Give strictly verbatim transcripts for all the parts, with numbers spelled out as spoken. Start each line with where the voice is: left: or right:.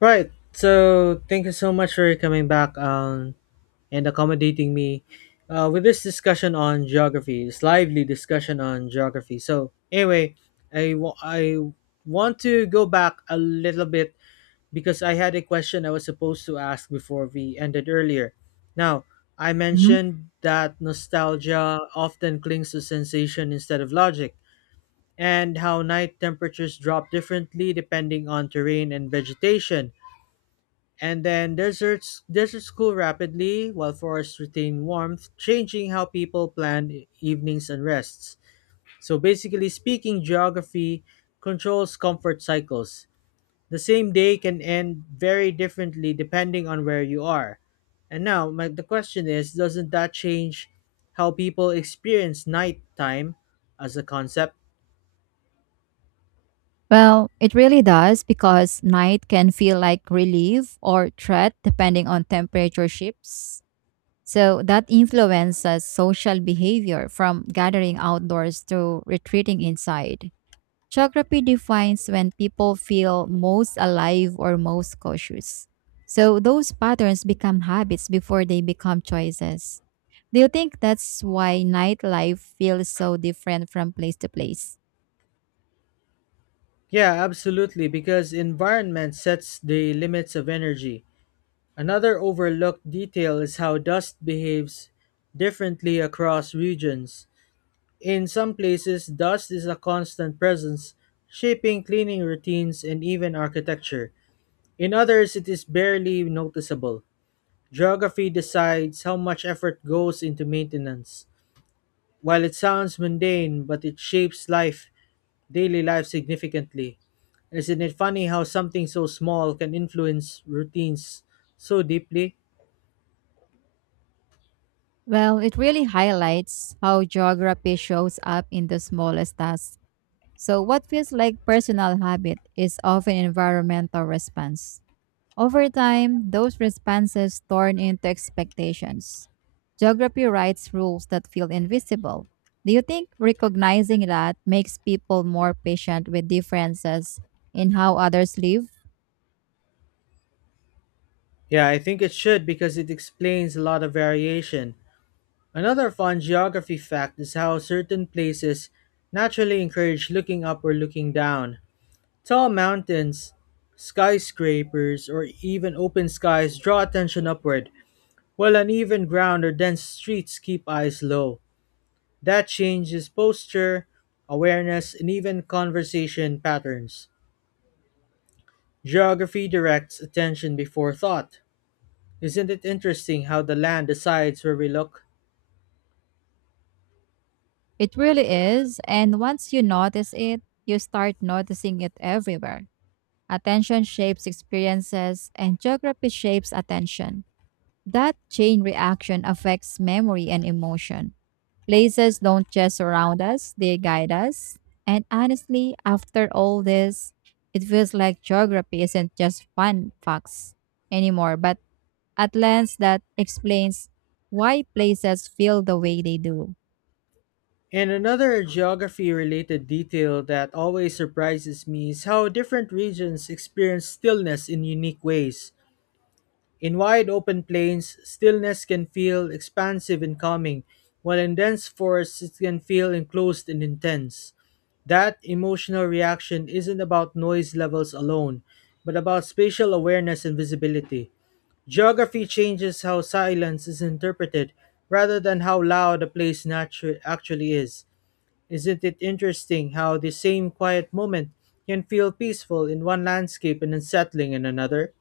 left: Right. So thank you so much for coming back um, and accommodating me uh, with this discussion on geography. This lively discussion on geography. So anyway, I wa- I want to go back a little bit because I had a question I was supposed to ask before we ended earlier. Now I
right: Mhm.
left: mentioned that nostalgia often clings to sensation instead of logic, and how night temperatures drop differently depending on terrain and vegetation and then deserts deserts cool rapidly while forests retain warmth, changing how people plan e- evenings and rests. So basically speaking, geography controls comfort cycles. The same day can end very differently depending on where you are. And now my, the question is, doesn't that change how people experience nighttime as a concept?
right: Well, it really does because night can feel like relief or threat depending on temperature shifts. So that influences social behavior from gathering outdoors to retreating inside. Geography defines when people feel most alive or most cautious. So those patterns become habits before they become choices. Do you think that's why nightlife feels so different from place to place?
left: Yeah, absolutely, because environment sets the limits of energy. Another overlooked detail is how dust behaves differently across regions. In some places, dust is a constant presence, shaping cleaning routines and even architecture. In others, it is barely noticeable. Geography decides how much effort goes into maintenance. While it sounds mundane, but it shapes life, daily life significantly. Isn't it funny how something so small can influence routines so deeply?
right: Well, it really highlights how geography shows up in the smallest tasks. So, what feels like personal habit is often environmental response. Over time, those responses turn into expectations. Geography writes rules that feel invisible. Do you think recognizing that makes people more patient with differences in how others live?
left: Yeah, I think it should because it explains a lot of variation. Another fun geography fact is how certain places naturally encourage looking up or looking down. Tall mountains, skyscrapers, or even open skies draw attention upward, while uneven ground or dense streets keep eyes low. That changes posture, awareness, and even conversation patterns. Geography directs attention before thought. Isn't it interesting how the land decides where we look?
right: It really is, and once you notice it, you start noticing it everywhere. Attention shapes experiences, and geography shapes attention. That chain reaction affects memory and emotion. Places don't just surround us, they guide us. And honestly, after all this, it feels like geography isn't just fun facts anymore, but a lens that explains why places feel the way they do.
left: And another geography related detail that always surprises me is how different regions experience stillness in unique ways. In wide open plains, stillness can feel expansive and calming, while in dense forests it can feel enclosed and intense. That emotional reaction isn't about noise levels alone, but about spatial awareness and visibility. Geography changes how silence is interpreted rather than how loud a place natu- actually is. Isn't it interesting how the same quiet moment can feel peaceful in one landscape and unsettling in another?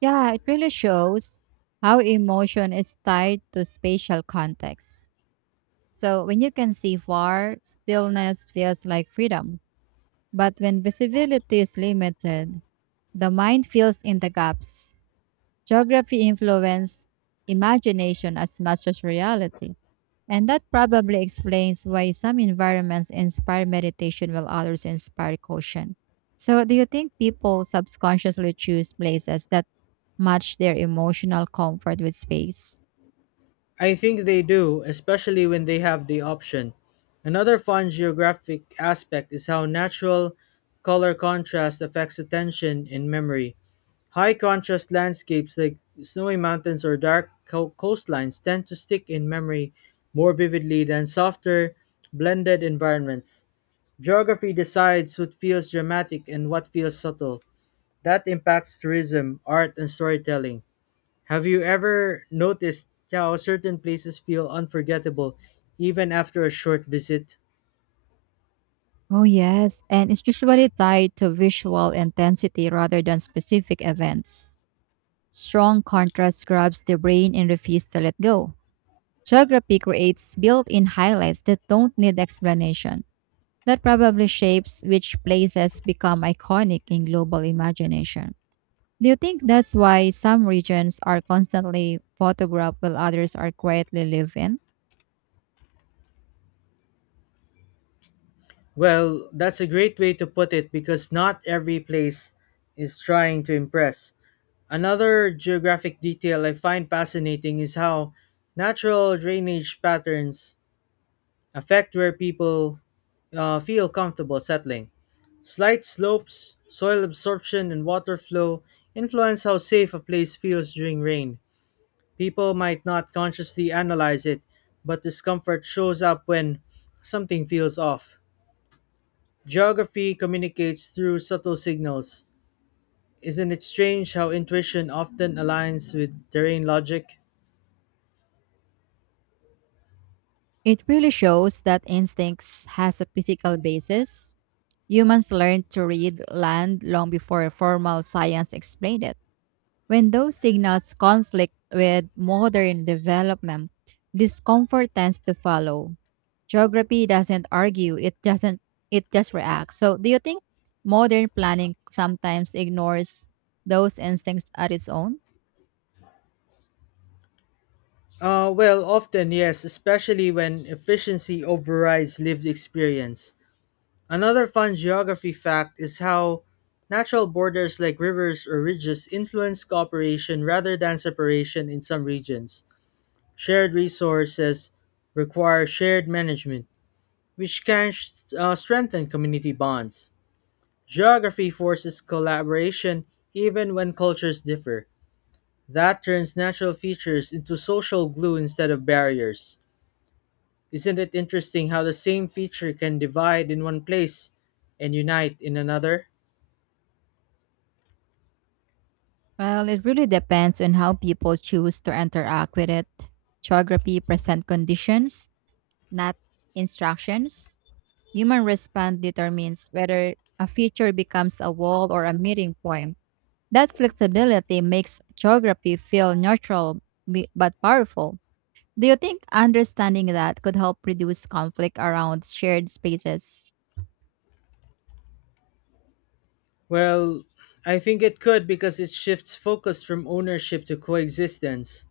right: Yeah, it really shows how emotion is tied to spatial context. So when you can see far, stillness feels like freedom. But when visibility is limited, the mind fills in the gaps. Geography influences imagination as much as reality. And that probably explains why some environments inspire meditation while others inspire caution. So, do you think people subconsciously choose places that match their emotional comfort with space?
left: I think they do, especially when they have the option. Another fun geographic aspect is how natural color contrast affects attention and memory. High contrast landscapes like snowy mountains or dark co- coastlines tend to stick in memory more vividly than softer, blended environments. Geography decides what feels dramatic and what feels subtle. That impacts tourism, art, and storytelling. Have you ever noticed how certain places feel unforgettable even after a short visit?
right: Oh, yes. And it's usually tied to visual intensity rather than specific events. Strong contrast grabs the brain and refuses to let go. Geography creates built in highlights that don't need explanation. That probably shapes which places become iconic in global imagination. Do you think that's why some regions are constantly photographed while others are quietly lived in?
left: Well, that's a great way to put it because not every place is trying to impress. Another geographic detail I find fascinating is how natural drainage patterns affect where people uh, feel comfortable settling. Slight slopes, soil absorption, and water flow influence how safe a place feels during rain. People might not consciously analyze it, but discomfort shows up when something feels off. Geography communicates through subtle signals. Isn't it strange how intuition often aligns with terrain logic?
right: It really shows that instincts has a physical basis. Humans learned to read land long before formal science explained it. When those signals conflict with modern development, discomfort tends to follow. Geography doesn't argue, it doesn't it just reacts. So do you think modern planning sometimes ignores those instincts at its own?
left: Uh, well, often, yes, especially when efficiency overrides lived experience. Another fun geography fact is how natural borders like rivers or ridges influence cooperation rather than separation in some regions. Shared resources require shared management, which can uh, strengthen community bonds. Geography forces collaboration even when cultures differ. That turns natural features into social glue instead of barriers. Isn't it interesting how the same feature can divide in one place and unite in another?
right: Well, it really depends on how people choose to interact with it. Geography present conditions, not instructions. Human response determines whether a feature becomes a wall or a meeting point. That flexibility makes geography feel neutral bi- but powerful. Do you think understanding that could help reduce conflict around shared spaces?
left: Well, I think it could because it shifts focus from ownership to coexistence.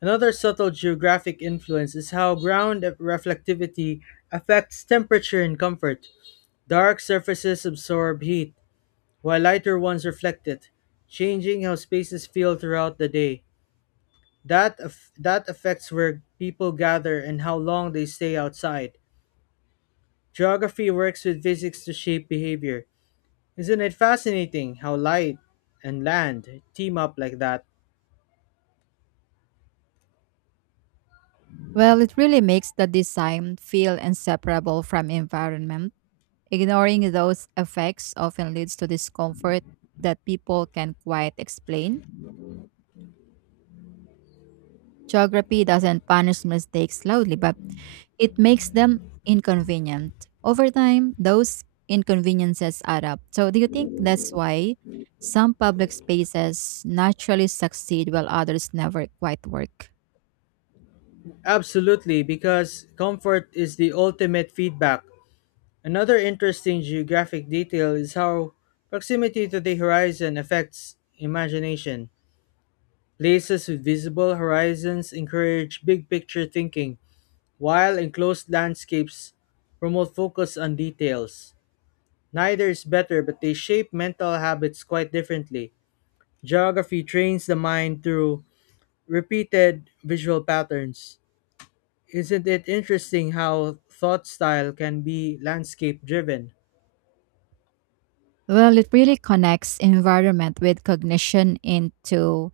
left: Another subtle geographic influence is how ground reflectivity affects temperature and comfort. Dark surfaces absorb heat, while lighter ones reflect it, changing how spaces feel throughout the day. That, aff- that affects where people gather and how long they stay outside. Geography works with physics to shape behavior. Isn't it fascinating how light and land team up like that?
right: Well, it really makes the design feel inseparable from environment. Ignoring those effects often leads to discomfort that people can quite explain. Geography doesn't punish mistakes loudly, but it makes them inconvenient. Over time, those inconveniences add up. So, do you think that's why some public spaces naturally succeed while others never quite work?
left: Absolutely, because comfort is the ultimate feedback. Another interesting geographic detail is how proximity to the horizon affects imagination. Places with visible horizons encourage big picture thinking, while enclosed landscapes promote focus on details. Neither is better, but they shape mental habits quite differently. Geography trains the mind through repeated visual patterns. Isn't it interesting how thought style can be landscape driven?
right: Well, it really connects environment with cognition into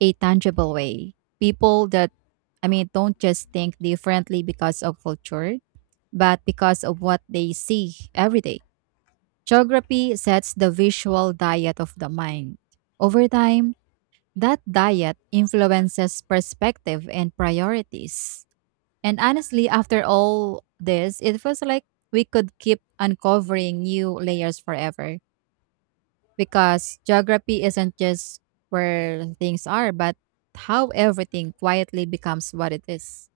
right: a tangible way. People that, I mean, Don't just think differently because of culture, but because of what they see every day. Geography sets the visual diet of the mind. Over time, that diet influences perspective and priorities. And honestly, after all this, it feels like we could keep uncovering new layers forever because geography isn't just where things are, but how everything quietly becomes what it is.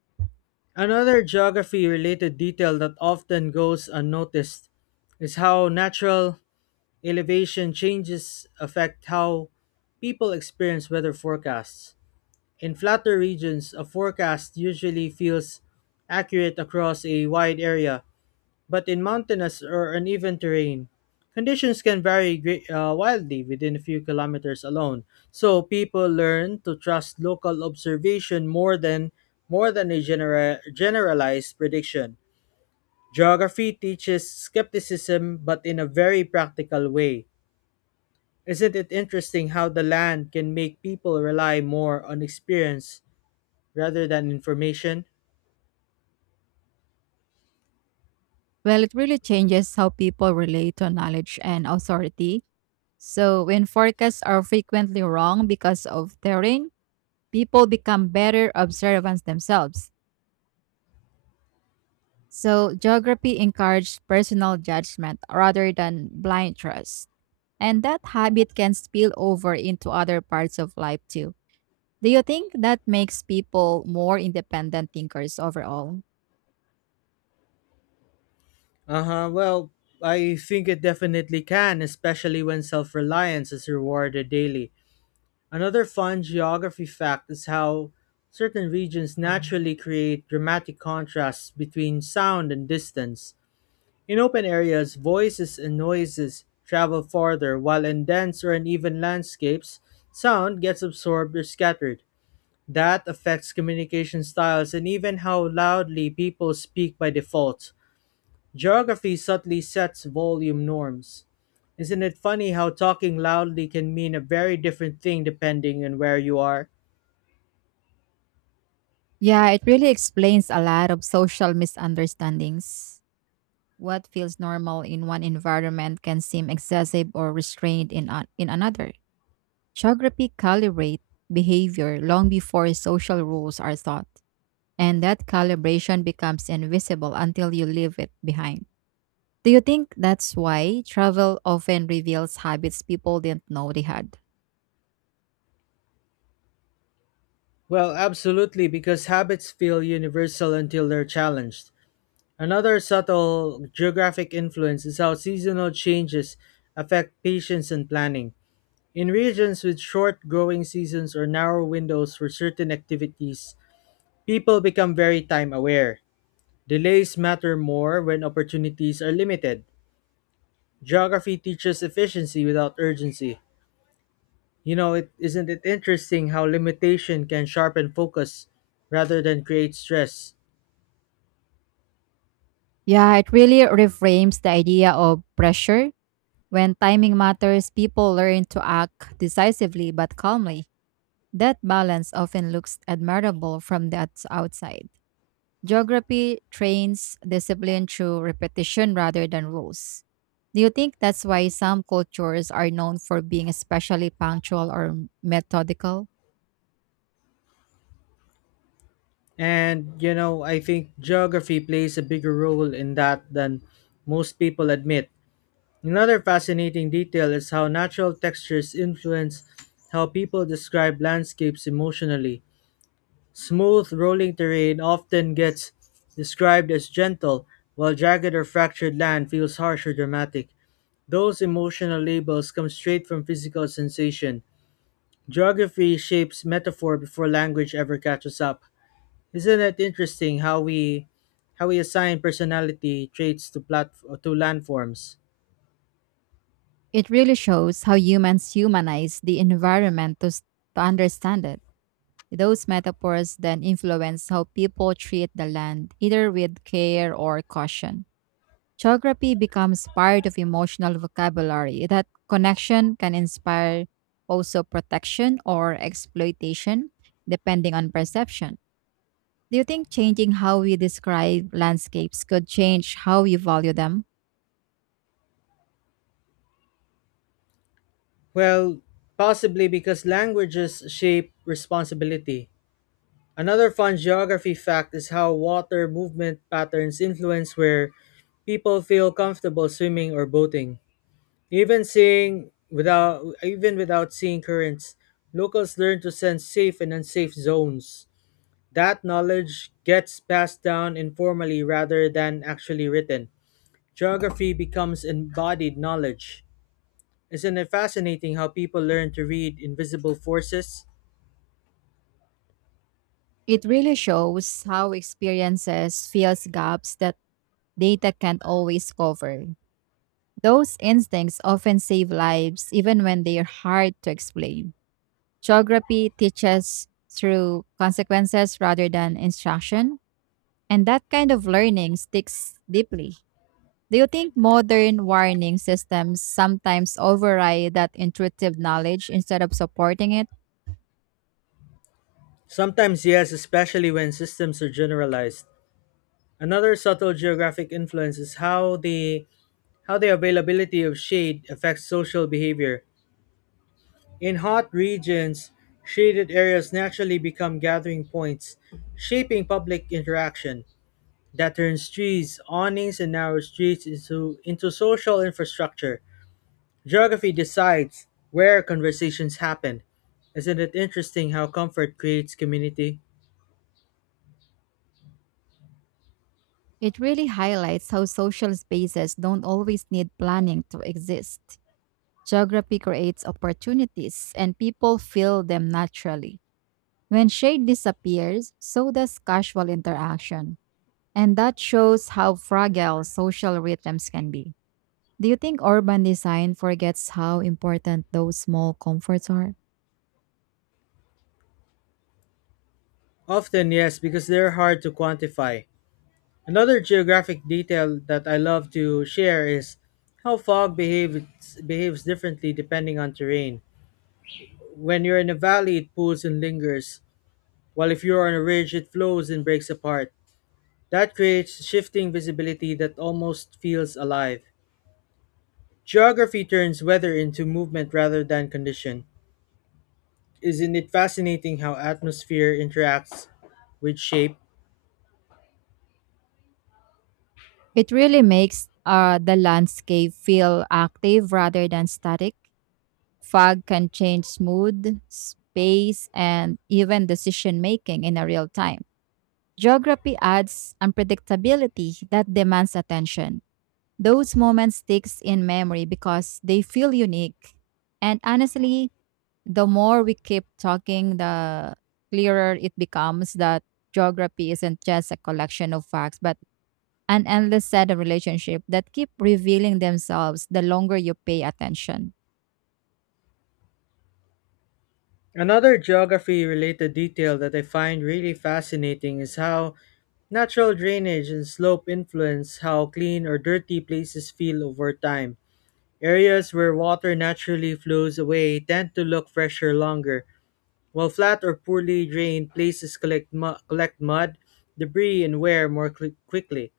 left: Another geography related detail that often goes unnoticed is how natural elevation changes affect how people experience weather forecasts. In flatter regions, a forecast usually feels accurate across a wide area, but in mountainous or uneven terrain, conditions can vary great, uh, wildly within a few kilometers alone. So people learn to trust local observation more than more than a genera- generalized prediction. Geography teaches skepticism, but in a very practical way. Isn't it interesting how the land can make people rely more on experience rather than information?
right: Well, it really changes how people relate to knowledge and authority. So, when forecasts are frequently wrong because of terrain, people become better observants themselves. So, geography encourages personal judgment rather than blind trust. And that habit can spill over into other parts of life too. Do you think that makes people more independent thinkers overall?
left: Uh-huh. Well, I think it definitely can, especially when self-reliance is rewarded daily. Another fun geography fact is how certain regions naturally create dramatic contrasts between sound and distance. In open areas, voices and noises travel farther, while in dense or uneven landscapes, sound gets absorbed or scattered. That affects communication styles and even how loudly people speak by default. Geography subtly sets volume norms. Isn't it funny how talking loudly can mean a very different thing depending on where you are?
right: Yeah, it really explains a lot of social misunderstandings. What feels normal in one environment can seem excessive or restrained in, a- in another. Geography calibrate behavior long before social rules are thought, and that calibration becomes invisible until you leave it behind. Do you think that's why travel often reveals habits people didn't know they had?
left: Well, absolutely, because habits feel universal until they're challenged. Another subtle geographic influence is how seasonal changes affect patience and planning. In regions with short growing seasons or narrow windows for certain activities, people become very time aware. Delays matter more when opportunities are limited. Geography teaches efficiency without urgency. You know, it isn't it interesting how limitation can sharpen focus rather than create stress.
right: Yeah, it really reframes the idea of pressure. When timing matters, people learn to act decisively but calmly. That balance often looks admirable from the outs- outside. Geography trains discipline through repetition rather than rules. Do you think that's why some cultures are known for being especially punctual or methodical?
left: And you know, I think geography plays a bigger role in that than most people admit. Another fascinating detail is how natural textures influence how people describe landscapes emotionally. Smooth, rolling terrain often gets described as gentle, while jagged or fractured land feels harsh or dramatic. Those emotional labels come straight from physical sensation. Geography shapes metaphor before language ever catches up. Isn't it interesting how we how we assign personality traits to plat to landforms?
right: It really shows how humans humanize the environment to, s- to understand it. Those metaphors then influence how people treat the land, either with care or caution. Geography becomes part of emotional vocabulary. That connection can inspire also protection or exploitation, depending on perception. Do you think changing how we describe landscapes could change how we value them?
left: Well, possibly because languages shape responsibility. Another fun geography fact is how water movement patterns influence where people feel comfortable swimming or boating. Even seeing without even without seeing currents, locals learn to sense safe and unsafe zones. That knowledge gets passed down informally rather than actually written. Geography becomes embodied knowledge. Isn't it fascinating how people learn to read invisible forces?
right: It really shows how experiences fills gaps that data can't always cover. Those instincts often save lives even when they are hard to explain. Geography teaches through consequences rather than instruction, and that kind of learning sticks deeply. Do you think modern warning systems sometimes override that intuitive knowledge instead of supporting it?
left: Sometimes yes, especially when systems are generalized. Another subtle geographic influence is how the how the availability of shade affects social behavior. In hot regions, shaded areas naturally become gathering points, shaping public interaction. That turns trees, awnings, and narrow streets into into social infrastructure. Geography decides where conversations happen. Isn't it interesting how comfort creates community?
right: It really highlights how social spaces don't always need planning to exist. Geography creates opportunities and people fill them naturally. When shade disappears, so does casual interaction. And that shows how fragile social rhythms can be. Do you think urban design forgets how important those small comforts are?
left: Often, yes, because they're hard to quantify. Another geographic detail that I love to share is how fog behaves, behaves differently depending on terrain. When you're in a valley, it pools and lingers, while if you're on a ridge, it flows and breaks apart. That creates shifting visibility that almost feels alive. Geography turns weather into movement rather than condition. Isn't it fascinating how atmosphere interacts with shape?
right: It really makes uh, the landscape feel active rather than static. Fog can change mood, space, and even decision making in a real time. Geography adds unpredictability that demands attention. Those moments sticks in memory because they feel unique. And honestly, the more we keep talking, the clearer it becomes that geography isn't just a collection of facts, but an endless set of relationships that keep revealing themselves the longer you pay attention.
left: Another geography related detail that I find really fascinating is how natural drainage and slope influence how clean or dirty places feel over time. Areas where water naturally flows away tend to look fresher longer, while flat or poorly drained places collect, mu- collect mud, debris, and wear more quick quickly.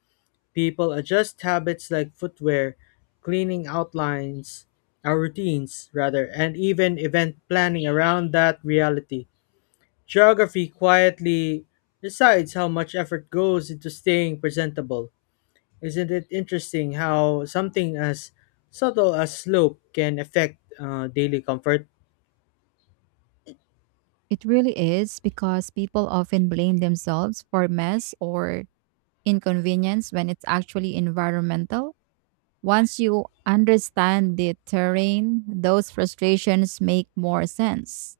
left: People adjust habits like footwear, cleaning outlines, our routines rather, and even event planning around that reality. Geography quietly decides how much effort goes into staying presentable. Isn't it interesting how something as subtle as slope can affect uh, daily comfort?
right: It really is because people often blame themselves for mess or inconvenience when it's actually environmental. Once you understand the terrain, those frustrations make more sense.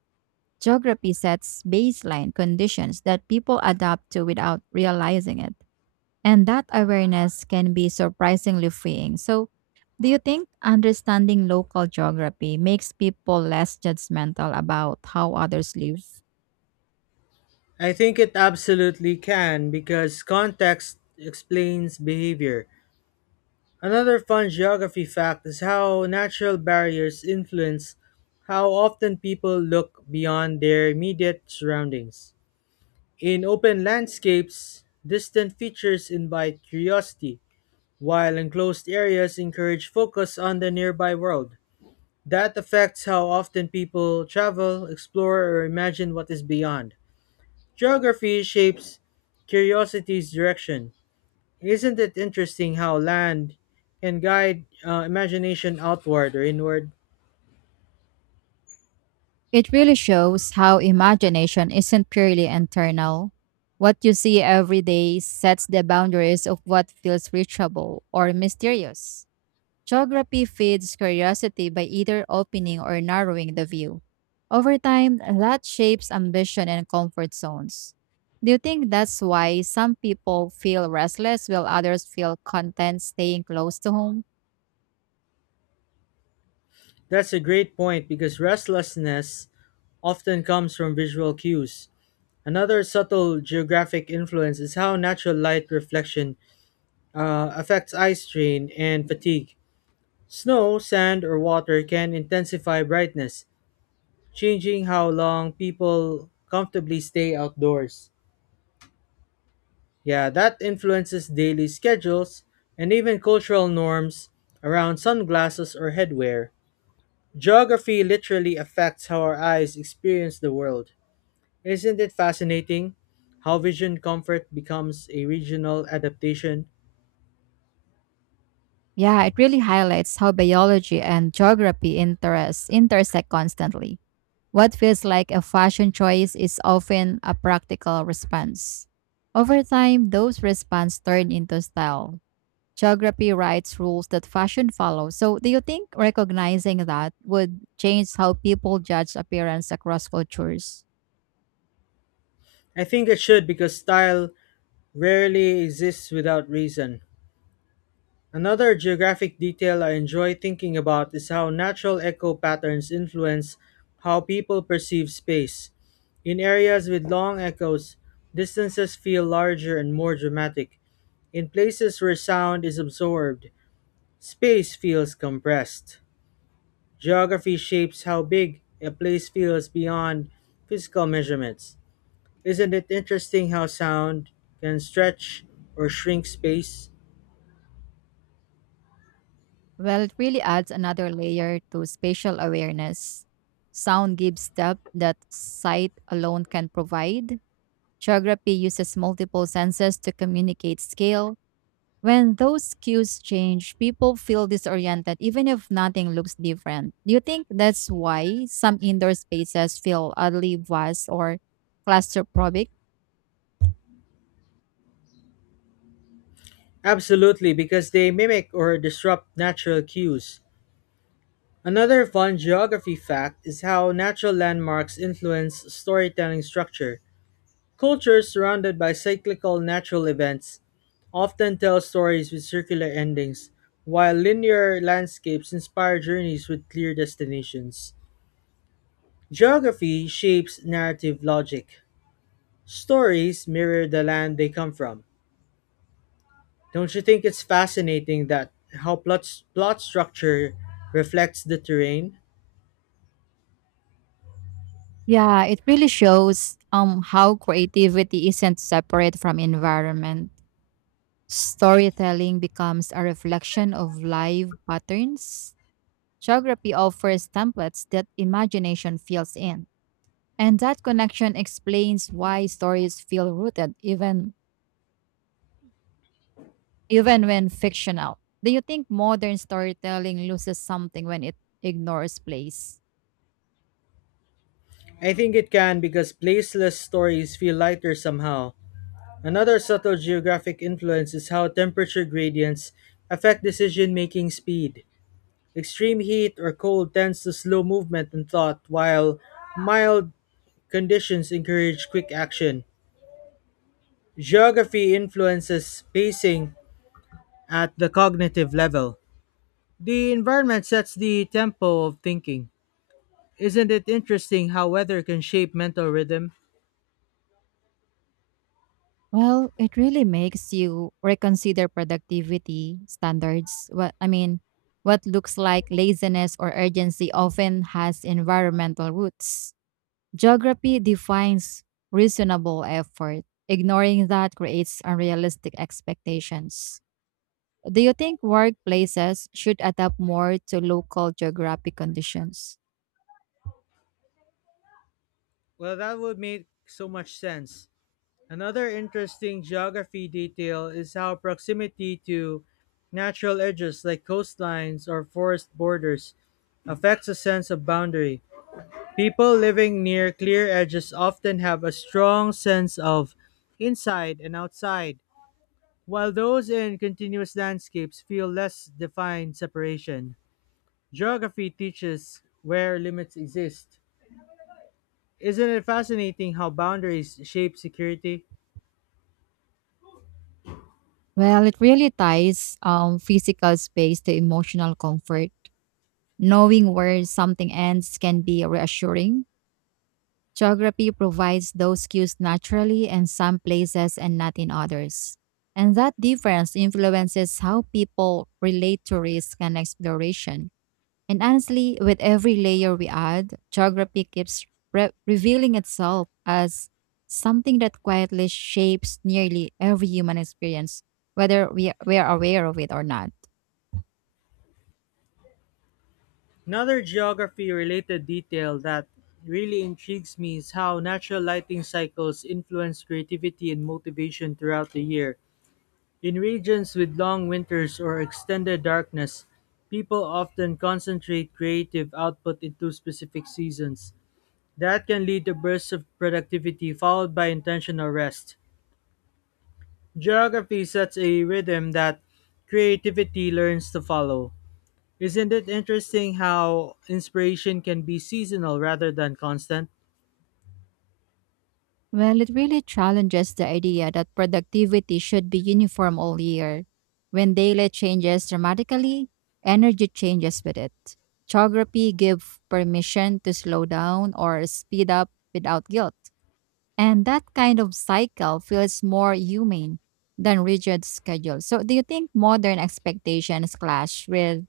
right: Geography sets baseline conditions that people adapt to without realizing it. And that awareness can be surprisingly freeing. So, do you think understanding local geography makes people less judgmental about how others live?
left: I think it absolutely can because context explains behavior. Another fun geography fact is how natural barriers influence how often people look beyond their immediate surroundings. In open landscapes, distant features invite curiosity, while enclosed areas encourage focus on the nearby world. That affects how often people travel, explore, or imagine what is beyond. Geography shapes curiosity's direction. Isn't it interesting how land can guide uh, imagination outward or inward?
right: It really shows how imagination isn't purely internal. What you see every day sets the boundaries of what feels reachable or mysterious. Geography feeds curiosity by either opening or narrowing the view. Over time, that shapes ambition and comfort zones. Do you think that's why some people feel restless while others feel content staying close to home?
left: That's a great point because restlessness often comes from visual cues. Another subtle geographic influence is how natural light reflection uh, affects eye strain and fatigue. Snow, sand, or water can intensify brightness, changing how long people comfortably stay outdoors. Yeah, that influences daily schedules and even cultural norms around sunglasses or headwear. Geography literally affects how our eyes experience the world. Isn't it fascinating how vision comfort becomes a regional adaptation?
right: Yeah, it really highlights how biology and geography interests intersect constantly. What feels like a fashion choice is often a practical response. Over time, those responses turn into style geography writes rules that fashion follows. So, do you think recognizing that would change how people judge appearance across cultures?
left: I think it should because style rarely exists without reason. Another geographic detail I enjoy thinking about is how natural echo patterns influence how people perceive space. In areas with long echoes, distances feel larger and more dramatic. In places where sound is absorbed, space feels compressed. Geography shapes how big a place feels beyond physical measurements. Isn't it interesting how sound can stretch or shrink space?
right: Well, it really adds another layer to spatial awareness. Sound gives depth that sight alone can provide. Geography uses multiple senses to communicate scale, when those cues change, people feel disoriented even if nothing looks different. Do you think that's why some indoor spaces feel oddly vast or claustrophobic?
left: Absolutely, because they mimic or disrupt natural cues. Another fun geography fact is how natural landmarks influence storytelling structure. Cultures surrounded by cyclical natural events often tell stories with circular endings, while linear landscapes inspire journeys with clear destinations. Geography shapes narrative logic. Stories mirror the land they come from. Don't you think it's fascinating that how plot, plot structure reflects the terrain?
right: Yeah, it really shows um how creativity isn't separate from environment. Storytelling becomes a reflection of live patterns. Geography offers templates that imagination fills in. And that connection explains why stories feel rooted even even when fictional, do you think modern storytelling loses something when it ignores place?
left: I think it can because placeless stories feel lighter somehow. Another subtle geographic influence is how temperature gradients affect decision making speed. Extreme heat or cold tends to slow movement and thought, while mild conditions encourage quick action. Geography influences pacing at the cognitive level. The environment sets the tempo of thinking. Isn't it interesting how weather can shape mental rhythm?
right: Well, it really makes you reconsider productivity standards. What I mean, what looks like laziness or urgency often has environmental roots. Geography defines reasonable effort. Ignoring that creates unrealistic expectations. Do you think workplaces should adapt more to local geographic conditions?
left: Well, that would make so much sense. Another interesting geography detail is how proximity to natural edges like coastlines or forest borders affects a sense of boundary. People living near clear edges often have a strong sense of inside and outside. While those in continuous landscapes feel less defined separation, geography teaches where limits exist. Isn't it fascinating how boundaries shape security?
right: Well, it really ties um, physical space to emotional comfort. Knowing where something ends can be reassuring. Geography provides those cues naturally in some places and not in others. And that difference influences how people relate to risk and exploration. And honestly, with every layer we add, geography keeps re- revealing itself as something that quietly shapes nearly every human experience, whether we, we are aware of it or not.
left: Another geography related detail that really intrigues me is how natural lighting cycles influence creativity and motivation throughout the year. In regions with long winters or extended darkness, people often concentrate creative output into specific seasons. That can lead to bursts of productivity followed by intentional rest. Geography sets a rhythm that creativity learns to follow. Isn't it interesting how inspiration can be seasonal rather than constant?
right: Well, it really challenges the idea that productivity should be uniform all year. When daylight changes dramatically, energy changes with it. Geography gives permission to slow down or speed up without guilt. And that kind of cycle feels more humane than rigid schedules. So, do you think modern expectations clash with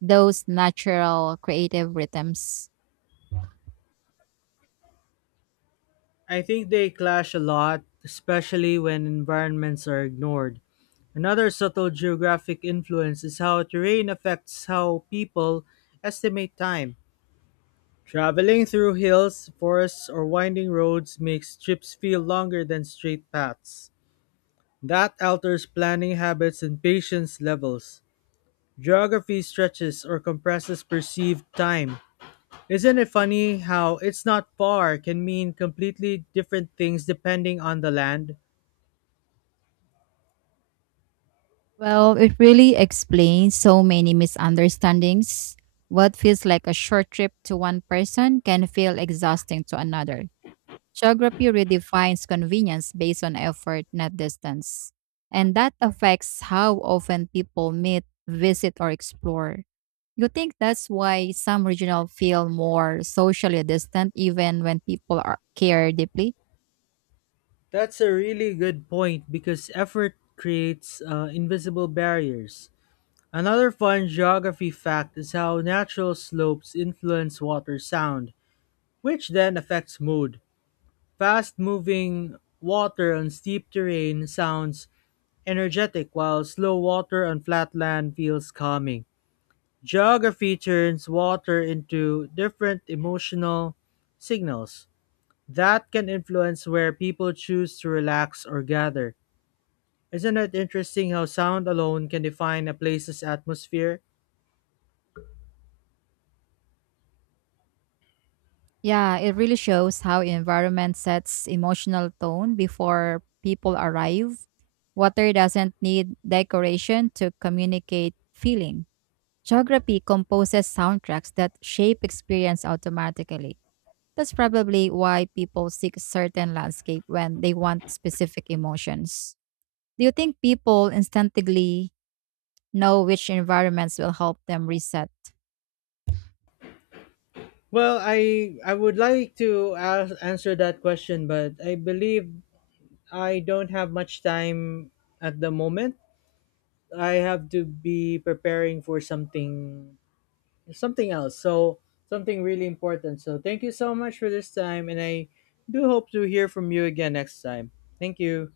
right: those natural creative rhythms?
left: I think they clash a lot, especially when environments are ignored. Another subtle geographic influence is how terrain affects how people estimate time. Traveling through hills, forests, or winding roads makes trips feel longer than straight paths. That alters planning habits and patience levels. Geography stretches or compresses perceived time. Isn't it funny how it's not far can mean completely different things depending on the land?
right: Well, it really explains so many misunderstandings. What feels like a short trip to one person can feel exhausting to another. Geography redefines convenience based on effort, not distance. And that affects how often people meet, visit, or explore. You think that's why some regional feel more socially distant even when people are, care deeply?
left: That's a really good point because effort creates uh, invisible barriers. Another fun geography fact is how natural slopes influence water sound, which then affects mood. Fast moving water on steep terrain sounds energetic, while slow water on flat land feels calming. Geography turns water into different emotional signals that can influence where people choose to relax or gather. Isn't it interesting how sound alone can define a place's atmosphere?
right: Yeah, it really shows how environment sets emotional tone before people arrive. Water doesn't need decoration to communicate feeling. Geography composes soundtracks that shape experience automatically. That's probably why people seek certain landscape when they want specific emotions. Do you think people instinctively know which environments will help them reset.
left: Well, I I would like to a- answer that question, but I believe I don't have much time at the moment. I have to be preparing for something something else. So something really important. So thank you so much for this time and I do hope to hear from you again next time. Thank you.